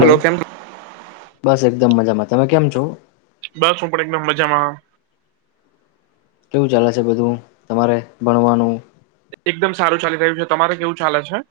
Hello કેમ બસ એકદમ મજામાં તમે કેમ છો? બસ હું પણ એકદમ મજામાં. કેવું ચાલે છે બધું તમારે ભણવાનું? એકદમ સારું ચાલી રહ્યું છે તમારે કેવું ચાલે છે?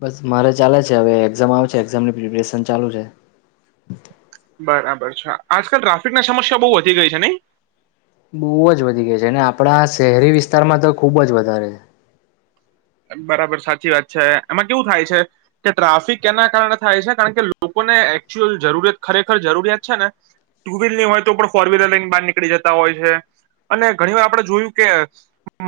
બસ મારે ચાલે છે હવે એક્ઝામ આવ છે એક્ઝામની પ્રિપેરેશન ચાલુ છે. બરાબર છે આજકાલ ટ્રાફિક ના સમસ્યા બહુ વધી ગઈ છે નઈ? બહુ જ વધી ગયા છે અને આપણા શહેરી વિસ્તારમાં તો ખુબ જ વધારે છે. બરાબર સાચી વાત છે એમાં કેવું થાય છે કે ટ્રાફિક કેના કારણે થાય છે કારણ કે લોકોને એકચુઅલ જરૂરત ખરેખર જરૂરિયાત છે ને ટુ વ્હીલની હોય તો ફોર વ્હીલર લઈન બહાર નીકળી જતા હોય છે અને ઘણી વાર આપડણે જોયું કે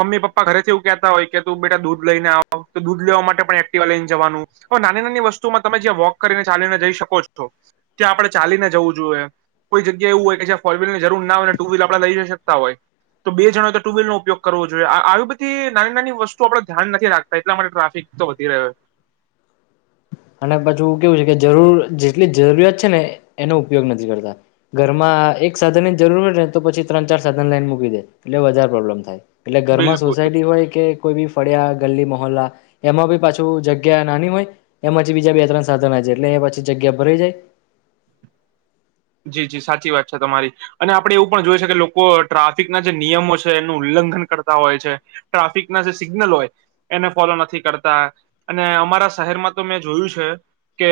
મમ્મી પપ્પા ઘરેથી એવું કહેતા હોય કે તું બેટા દૂર. લને આવ તો દૂધ લેવા માટે પણ એક્ટિવા લઈને જવાનું હવે નાની નાની વસ્તુમાં તમે જ્યાં વોક કરીને ચાલીને જઈ શકો છો ત્યાં આપણે ચાલીને જવું જોઈએ કોઈ જગ્યા એવું હોય કે જ્યા ફોર વ્લની જરૂર ના હોય ટુ વ્લ આપણે લઈ જઈ શકતા હોય તો બે જણ તો ટુ વલ નો ઉપયોગ કરવો જોઈએ આવી બધી નાની નાની વસ્તુ આપ. ધ્યાન નથી રાખતા એટલા માટે ટ્રાફિક તો વધી રહ્યો. અને પછું કેવું છે કે જરૂર જેટલી જરૂરિયાત છે ને એનો ઉપયોગ નથી કરતા ઘરમાં એક સાધન ની જરૂર હોડ ને તો પછી ત્રણ ચાર સાધન લઈને મૂકી દે એટલે વધારે પ્રોબ્લેમ થાય. એટલે ઘરમાં બિલકુલ સોસાયટી હોય કે. કોઈ બી ફળ્યા ગલ્લી મહોલ્લા એમાં બી પાછું જગ્યા નાની હોય. એમાંછી બીજા બે ત્રણ સાધન છે એટલે એ પછી જગ્યા ભરાઈ જાય. જી જી સાચી વાત છે તમારી અને આપડે એવું પણ જોય છે કે લોકો ટ્રાફિકના જે નિયમો છે એનું ઉલ્લંઘન કરતા હોય છે ટ્રાફિકના જે સિગ્નલ હોય એને ફોલો નથી કરતા અને અમારા શહેરમાં તો મેં જોયું છે કે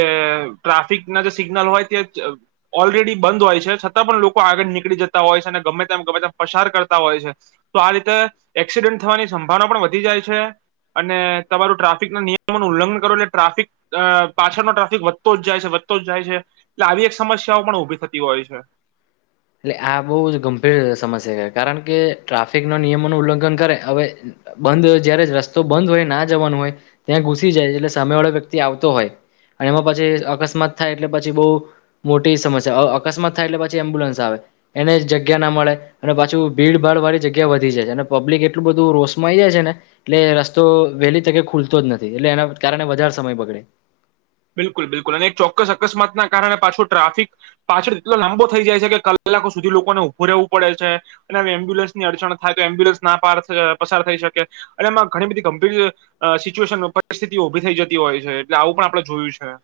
ટ્રાફિકના જે સિગ્નલ હોય તે. ઓલરેડી બંધ હોય છે છતાં પણ લોકો આગળ નીકળી જતા હોય છે અને ગમે તેમ ગમે તેમ પસાર કરતા હોય છે તો આ રીતે એક્સિડન્ટ થવાની સંભાવના પણ વધી જાય છે અને તમારું ટ્રાફિકના નિયમો ન ઉલ્લંઘન કરો એટલે ટ્રાફિક પાછળનો ટ્રાફિક વધતો જ જાય છે વધતો જ જાય છે એટલે આવી એક સમસ્યા. શિકા પણ ઉભી થતી હોય છે. એટલે આ બહુ જ ગંભીર સમસ્યા છે કારણ કે ટ્રાફિક ના નિયમો ન ઉલ્લંઘન કરે હવે બંધ જયારે રસ્તો બંધ હોય ના જવાનું હોય ત્યાં ઘુસી જાય એટલે સામે વાળો વ્યક્તિ આવતો હોય અને એમાં પછી અકસ્માત થાય એટલે પછી બહુ મોટી સમસ્યા અકસ્માત થાય એટલે પછી એમ્બ્યુલન્સ. આવે એને જગ્યા ના મળે અને પાછું ભીડ ભાડ વાળી જગ્યા વધી જાય છે અને પબ્લિક એટલું બધું રોષમાંઈ જાય છે ને એટલે રસ્તો વહેલી તકે ખુલતો જ નથી એટલે એના કારણે વધારે સમય બગડે. બિલકુલ બિલકુલ અને એક ચોક્કસ અકસ્માત ના કારણે પાછો ટ્રાફિક પાછળ એટલો લાંબો થઈ જાય છે કે કલાકો સુધી લોકોને ઉઊભું રહેવું પડે છે અને એમ્બ્યુલન્સની અડચણ થાય તો એમ્બ્યુલન્સ ના પસાર થઈ શકે અને એમાં ઘણી બધી ગંભીર સિચ્યુએશન પરિસ્થિતિઓ ઉઊભી થઈ જતી હોય છે એટલે આવું પણ આપ. જોયું છે.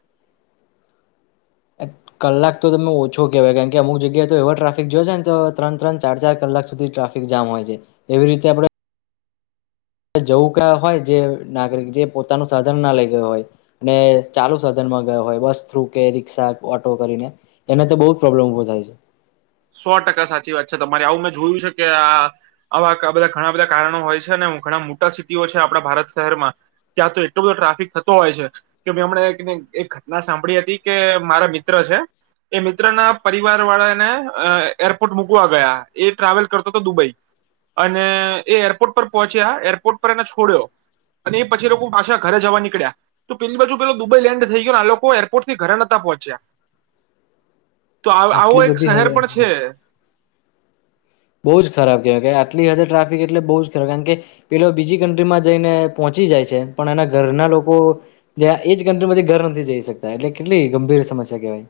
કલાક તો તમે ઓછો કેહેવાય કારણ કે અમુક જગ્યાએ તો એવા ટ્રાફિક જોયો છે ને તો ત્રણ ત્રણ ચાર ચાર કલાક સુધી ટ્રાફિક જામ હોય છે એવી રીતે આપડે. જવું ક હોય જે નાગરિક જે પોતાનું સાધન ના લઈ ગયો હોય અને ચાલુ સાધન માં ગયો હોય બસ થ્રુ કે રિક્ષા ઓટો કરીને એને તો બૌુ જ પ્રોબ્લેમ ઉઊભો થાય છે. સો ટકા સાચી વાત છે તમારે આવું મેં જોયું છે કે આવા બધા ઘણા બધા કારણો હોય છે ને ઘણા મોટા સિટીઓ છે આપણા ભારત શહેરમાં ત્યાં તો એટલો બધો ટ્રાફિક થતો હોય છે કે ભ હમને એક ઘટના સાંભળી હતી કે મારા મિત્ર છે એ મિત્ર ના પરિવાર વાળાને. અ એરપોર્ટ મૂકવા ગયા એ ટ્રાવેલ કરતો હતો દુબઈ અને એ એરપોર્ટ પર પહોંચ્યા એરપોર્ટ પર એને છોડ્યો અને એ પછી લોકો પાછા ઘરે જવા નીકળ્યા તો પેલી બાજુ પેલો દુબઈ લેન્ડ થઈ ગયો આ લોકો એરપોર્ટથી ઘરે નહતા પહોંચ્યા. તો આવો આટલી એક બધી શહેર. હદે પણ છે. બહુ જ ખરાબ કેહેવાય કે આટલી હદ ટ્રાફિક એટલે બહ જ ખરાબ કારણ કે પેલો બીજી કન્ટ્રીમાં જઈને પહોંચી જાય છે પણ એના ઘરના લોકો ત્યાં એજ કન્ટ્રીમાંથી ઘર નથી જઈ શકતા એટલે કેટલી ગંભીર સમસ્યા કેહેવાય.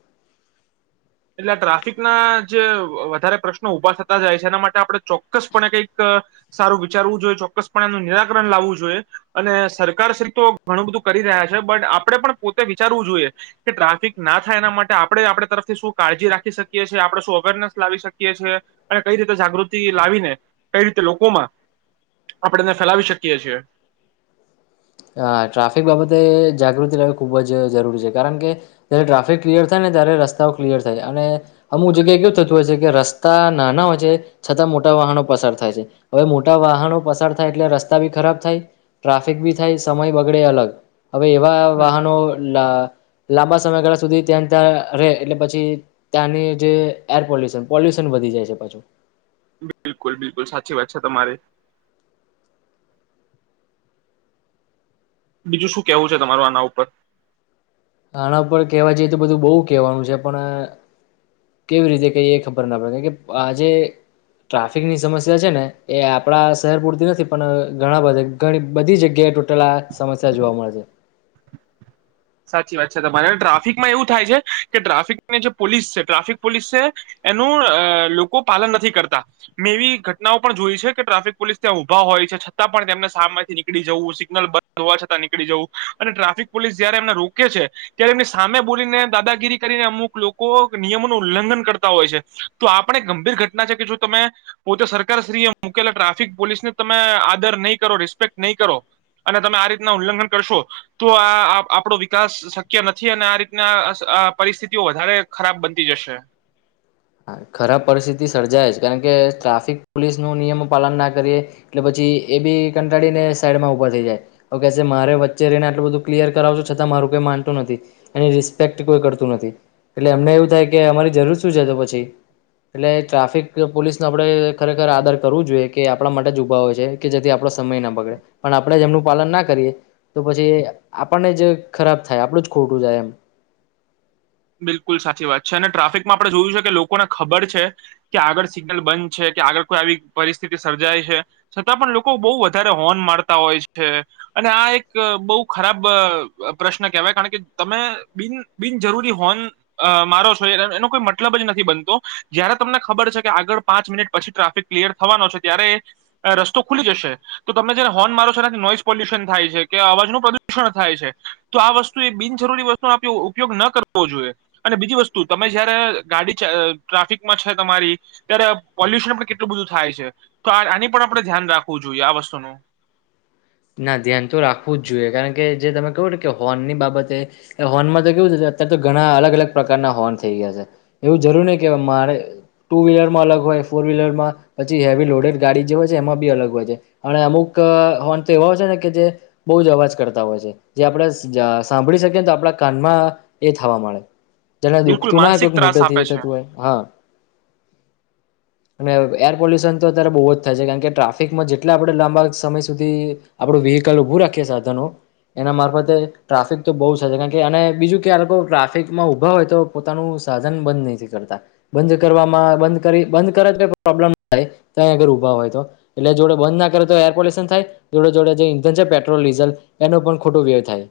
એટલે ટ્રાફિક ના જે વધારે પ્રશ્નો ઉભા થતા જાય છે એના માટે આપડણે ચોક્કસપણે કંઈક સારું વિચારવું જોઈએ ચોક્કસપણે એનું નિરાકરણ લાવવું જોઈએ અને સરકાર શ્રી તો ઘણું બધું કરી રહ્યા છે બટ આપણેે પણ પોતે વિચારવું જોઈએ કે ટ્રાફિક ના થાય એના માટે આપણે આપણે તરફથી શું. કાળજી રાખી શકીએ છીએ આપણે શું અવેરનેસ લાવી શકીએ છીએ અને કઈ રીતે જાગૃતિ લાવીને કઈ રીતે લોકોમાં આપણેને ફેલાવી શકીએ છીએ. હ ટ્રાફિક બાબતે જાગૃતિ રહેવી ખૂબ જ જરૂરી છે કારણ કે જયારે ટ્રાફિક ક્લિયર થાય ને ત્યારે રસ્તાઓ ક્લિયર થાય અને અમુક જગ્યાએ કેવું થતું હોય છે કે રસ્તા નાના હોય છે છતાં મોટા વાહનો પસાર થાય છે હવે મોટા વાહનો પસાર થાય એટલે રસ્તા બી ખરાબ થાય ટ્રાફિક બી. થાય સમય બગડે અલગ. હવે એવા હમ વાહનો લા લાંબા સમયગાળા સુધી ત્યાં ત્યાં રહે એટલે પછી ત્યાંની જે એર પોલ્યુશન પોલ્યુશન વધી જાય છે પાછું. બિલકુલ બિલકુલ સાચી વાત છે તમારી. બીજું શું કેવું છે તમારું આના ઉપર. આના ઉપર કહેવા જઈએ તો બધું બહુ કહેવાનું છે પણ કેવી રીતે કઈ એ ખબર ના પડે કે આજે ટ્રાફિકની સમસ્યા છે ને એ આપણા શહેર પૂરતી નથી પણ ઘણા બધાણી બધી જગ્યાએ તૂટેલા આ સમસ્યા જોવા મળે છે. સાચી વાત છે તમારે ટ્રાફિકમાં એવું થાય છે કે ટ્રાફિકની જે પોલીસ છે ટ્રાફિક પોલીસ છે એનું અ લોકો પાલન નથી કરતા મેં એવી ઘટનાઓ પણ જોય છે કે ટ્રાફિક પોલીસ ત્યાં ઊભા હોય છે છતાં પણ તેમને શામાંથી નીકળી જવું સિગ્નલ બંધ હોવા છતાં નીકળી જવું અને ટ્રાફિક પોલીસ. જયારે રોકે છે ત્યારે એમની સામે બોલીને દાદાગીરી કરીને અમુક લોકો નિયમોનું ઉલ્લંઘન કરતા હોય છે તો આપ પણ એક ગંભીર ઘટના છે કે જો તમે પોતે સરકારશ્રીએ મૂકેલા ટ્રાફિક પોલીસને તમે આદર નહી કરો રિસ્પેક્ટ નહી કરો અને તમે આ રીતના ઉલ્લંઘન કરશો તો આ. આપણો વિકાસ શક્ય નથી અને આ રીતના અ પરિસ્થિતિઓ વધારે ખરાબ બનતી જશે. ખરાબ પરિસ્થિતિ સર્જાય જ કારણ કે ટ્રાફિક પોલીસ ન નિયમ પાલન ના કરીએ એટલે પછી એ બી કંટાળીને સાઈડમાં ઊભા થઈ જાય હવે કેહે મારે વચ્ચે રહીને આટલું બધું ક્લિયર કરાવશો છતાં મારું કોઈ માનતું નથી એની રિસ્પેક્ટ કોઈ કરતું નથી એટલે એમને એવું થાય કે અમારી જરૂર શું છે તો પછી. એટલે ટ્રાફિક પોલીસને આપડે. ખરેખર આદર કરવું જોઈએ કે. કે આપણા માટે જ ઊભા હોય છે કે જેથી આપણો સમય ના પગડે પણ આપણે એમનું પાલન ના કરીએ તો પછી આપણને જ ખરાબ થાય આપણું જ ખોટું જાય એમ. બિલકુલ સાચી વાત છે અને ટ્રાફિકમાં આપડણે જોયું છે કે લોકોને ખબર છે કે આગળ સિગ્નલ બંધ છે કે આગળ કોઈ આવી પરિસ્થિતિ સર્જાય છે છતાં પણ લોકો બઉુ વધારે હોર્ન મારતા હોય છે અને આ એક બહુ ખરાબ પ્રશ્ન કેહેવાય કારણ કે તમે બિન બિનજરૂરી. હોર્ન અ મારો છો એનો કોઈ મતલબ જ નથી બનતો જયારે તમને ખબર છે કે આગળ પાંચ મિનિટ પછી ટ્રાફિક ક્લિયર થવાનો છે ત્યારે રસ્તો ખુલી જશે તો તમને જયારે હોર્ન મારો છો એનાથી નોઈઝ પોલ્યુશન થાય છે કે અવાજનું પ્રદુષણ થાય છે તો આ વસ્તુ એ બિનજરૂરી વસ્તુ ઉ ઉપયોગ ન કર. વો જોઈએ અને બીજી વસ્તુ તમે જયારે ગાડી ટ્રાફિકમાં છે તમારી ત્યારે પોલ્યુશન પણ કેટલું બધું થાય છે તો આ આની પણ આપણે ધ્યાન રાખવું જોઈએ આ વસ્તુનું. ના ધ્યાન તો રાખવું જ જોઈએ કારણ કે જે તમે કહો ને કે હોર્નની બાબતે હોર્નમાં તો કેવું અત્યારે તો ઘણા અલગ અલગ પ્રકારના હોર્ન થઈ ગયા છે એવું જરૂર ન કે મારે ટુ વ્હીલરમાં અલગ હોય ફોર વ્હીલરમાં પછી હેવી લોડેડ ગાડી જે હોય છે એમાં બી અલગ હોય છે અને અમુક હોર્ન. એવા હોય છે ને કે જે બહુ જ અવાજ કરતા હોય છે જે આપણે સાંભળી શકીએ તો આપણા કાનમાં એ થવા મળે. તેને બિલકુલ દુઃખતું ના કોઈક માનસિક ત્રાસ મોટેથી આપે છે થતું હોય હા. અને એર પોલ્યુશન તો અત્યારે બહુ જ થાય છે કારણ કે ટ્રાફિકમાં જેટલા આપણે લાંબા સમય સુધી. આપડું વ્હીકલ ઊભું રાખીએ સાધનો એના મારફતે ટ્રાફિક તો બહુ શે કારણ કે અને બીજું કે આ લોકો ટ્રાફિકમાં ઉભા હોય તો પોતાનું સાધન બંધ નથી કરતા બંધ કરવામાં બંધ કરી બંધ કરે તો પ્રોબ્લેમ થાય અગર ઊભા હોય તો એટલે જોડે બંધ ના કરે તો એર પોલ્યુશન થાય. જોડે જોડે જે ઇંધન છે પેટ્રોલ ડીઝલ એનો પણ ખોટો વ્યય થાય.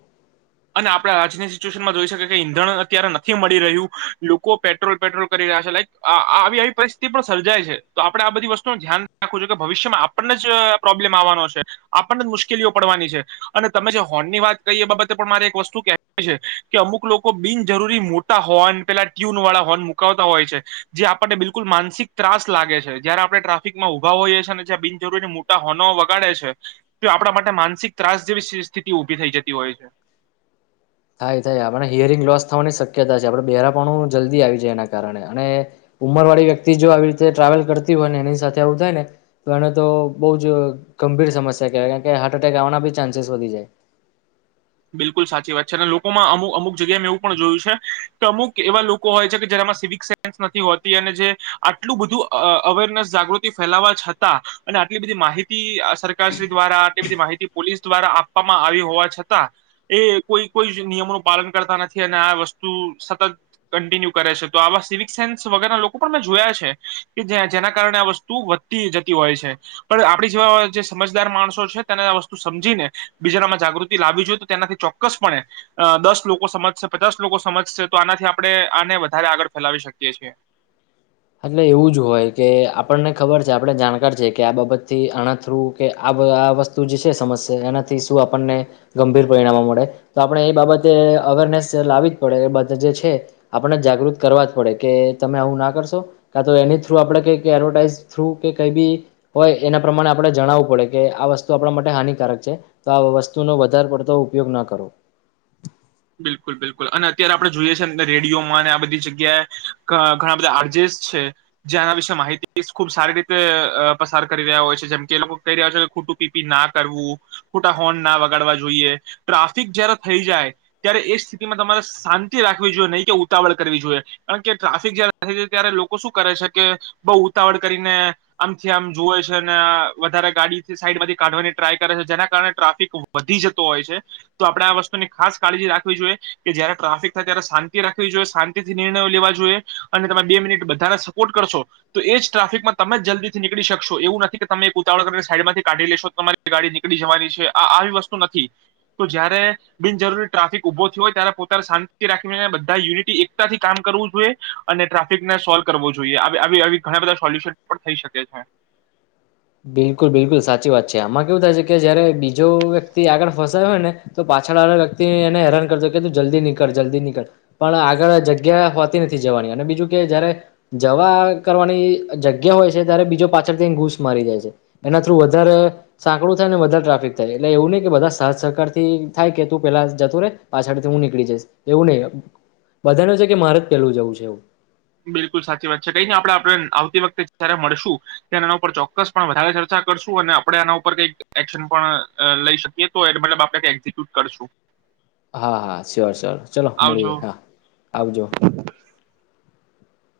અને આપણે આજની સિચ્યુએશનમાં જોઈ શકીએ કે ઈંધણ અત્યારે નથી મળી રહ્યું લોકો પેટ્રોલ પેટ્રોલ કરી રહ્યા છે લાઈક આવી આવી પરિસ્થિતિ પણ સર્જાય છે તો આપડણે આ બધી વસ્તુનું ધ્યાન રાખું છું કે ભવિષ્યમાં આપણને જ પ્રોબ્લેમ આવવાનો છે આપણને જ મુશ્કેલીઓ પડવાની છે અને તમે જે હોર્ન ની વાત કરીએ બાબત. પણ મારે એક વસ્તુ કે છે કે અમુક લોકો બિનજરૂરી મોટા હોર્ન પેલા ટ્યુન વાળા હોર્ન મુકાવતા હોય છે જે આપણને બિલકુલ માનસિક ત્રાસ લાગે છે જયારે આપણે ટ્રાફિકમાં ઉભા હોઈએ છીએ અને જં બિનજરૂરી મોટા હોર્નો વગાડે છે તો આપણા માટે માનસિક ત્રાસ જેવી સ્થિતિ ઉભી થઈ જતી હોય છે. થાય થાય આપણે હિયરિંગ લોસ થવાની શક્યતા છે આપણે બહેરાપણું જલ્દી આવી જાય એના કારણે અને ઉંમરવાળી વ્યક્તિ જો આવી રીતે ટ્રાવેલ કરતી હોય ને એની સાથે આવું થાય ને તો એને તો બહુ જ ગંભીર સમસ્યા કહેવાય કારણ કે હાર્ટ એટેક આવવાના બી ચાન્સીસ વધી જાય. બિલકુલ સાચી વાત છે અને લોકોમાં અમુક અમુક જગ્યાએ મેં એવું પણ જોયું છે કે અમુક એવા લોકો હોય છે કે જેમાં સિવિક સેન્સ નથી હોતી અને જે આટલું બધું અ અવેરનેસ જાગૃતિ ફેલાવા છતાં અને આટલી બધી માહિતી સરકારશ્રી દ્વારા આટલી બધી માહિતી પોલીસ દ્વારા આપવામાં આવી હોવા છતાં. એ કોઈ કોઈ નિયમોનું પાલન કરતા નથી અને આ વસ્તુ સતત કન્ટિન્યુ કરે છે તો આવા સિવિક સેન્સ વગરના લોકો પણ મેં જોયા છે કે જેના કારણે આ વસ્તુ વધતી જતી હોય છે પણ આપડી જેવા જે સમજદાર માણસો છે તેને આ વસ્તુ સમજીને બીજામાં જાગૃત. લાવ જોઈએ તો તેનાથી ચોક્કસપણે અ દસ લોકો સમજશે પચાસ લોકો સમજશે તો આનાથી આપણે આને વધારે આગળ ફેલાવી શકીએ છીએ. એટલે એવું જ હોય કે આપણને ખબર છે આપણે જાણકાર છે કે આ બાબતથી આના થ્રુ કે આ આ વસ્તુ જે છે સમસ્યા એનાથી શું આપણને ગંભીર પરિણામો મળે તો આપણે એ બાબતે અવેરનેસ લાવી જ પડે એ બા જે છે આપણને જાગૃત કરવા જ પડે કે તમે આવું ના કરશો. કા તો એની થ્રુ આપણે ક એડવર્ટાઈઝ થ્રુ કે કઈ બી હોય એના પ્રમાણે આપણે જણાવવું પડે કે આ વસ્તુ આપણા માટે હાનિકારક છે તો આ વસ્તુનો વધારે પડતો ઉપયોગ ના કરો. બિલકુલ બિલકુલ અને અત્યારે આપણે જોઈએ છેએ રેડિયોમાં અને આ બધી જગ્યાએ ઘ ઘણા બધા આર્જેસ છે જેના વિશે માહિતી ખૂબ સારી રીતે પસાર કરી રહ્યા હોય છે જેમ કે એ લોકો કહી રહ્યા છે કે ખોટું પીપી ના કરવું ખોટા હોર્ન ના વગાડવા જોઈએ ટ્રાફિક જય્યારે થઈ જાય. ત્યારે એ સ્થિતિમાં તમારે શાંતિ રાખવી જોઈએ નહી કે ઉતાવળ કરવી જોઈએ કારણ કે ટ્રાફિક જયારે થય જાય ત્યારે લોકો શું કરે છે કે બહુ ઉતાવળ કરીને આમથી આમ જુવે છે અને વધારે ગાડીથી સાઈડમાંથી કાઢવાની ટ્રાય કરે છે જેના કારણે ટ્રાફિક વધી જતો હોય છે તો આપડણે આ વસ્તુની ખાસ. કાળજી રાખવી જોઈએ કે જયારે ટ્રાફિક થાય ત્યારે શાંતિ રાખવી જોઈએ શાંતિથી નિર્ણયો લેવા જોઈએ અને તમે બે મિનિટ બધાને સપોર્ટ કરશો તો એ જ ટ્રાફિકમાં તમે જલ્દીથી નીકળી શકશો એવું નથી કે તમે એક ઉતાવળ કરીને સાઈડમાંથી કાઢી લેશો તમારી ગાડી નીકળી જવાની છે આ આવી વસ્તુ નથી તો જયારે બિનજરૂરી. ટ્રાફિક ઉભો થ હોય ત્યારે પોતા શાંતિથી રાખી બધા યુનિટી એકતાથી કામ કરવું જોઈએ અને ટ્રાફિકને સોલ્વ કરવું જોઈએ આવી આવી ઘણા બધા સોલ્યુશન પણ થઈ શકે છે. બિલકુલ બિલકુલ સાચી વાત છે આમાં કેવું થાય છે કે જયારે બીજો વ્યક્તિ આગળ ફસાય હોય ને તો પાછળ વાળા વ્યક્તિ એને હેરાન કરતો કે તું જલ્દી નીકળ જલ્દી નીકળ પણ આગળ જગ્યા હોતી નથી જવાની અને બીજું કે જયારે જવા કરવાની જગ્યા હોય છે ત્યારે બીજો પાછળથી ઘૂસ મારી જાય છે. એના થ્રુ વધારે સાંકડું થાય વધારે ટ્રાફિક થાય એટલે એવું નહિ કે બધા સહકાર થી થાય કે તું પેલા જતું રે પાછળથી હું નીકળી જઈશ એવું નહિ બધાને છે કે મારે જ પેલું જવું છે એવું. બિલકુલ સાચી વાત છે કઈ નહી આપણે આપણે આવતી વખતે જયારે મળશું ત્યારે એના ઉપર ચોક્કસ પણ વધારે ચર્ચા કરશું અને આપણે એના ઉપર કઈક એક્શન પણ લઈ શકીએ તો એ મતલબ આપણે ક એક્ઝિક્યુટ કરશું. હા હા સ્યોર સ્યોર ચલો મળીએ આવજો હા આવજો.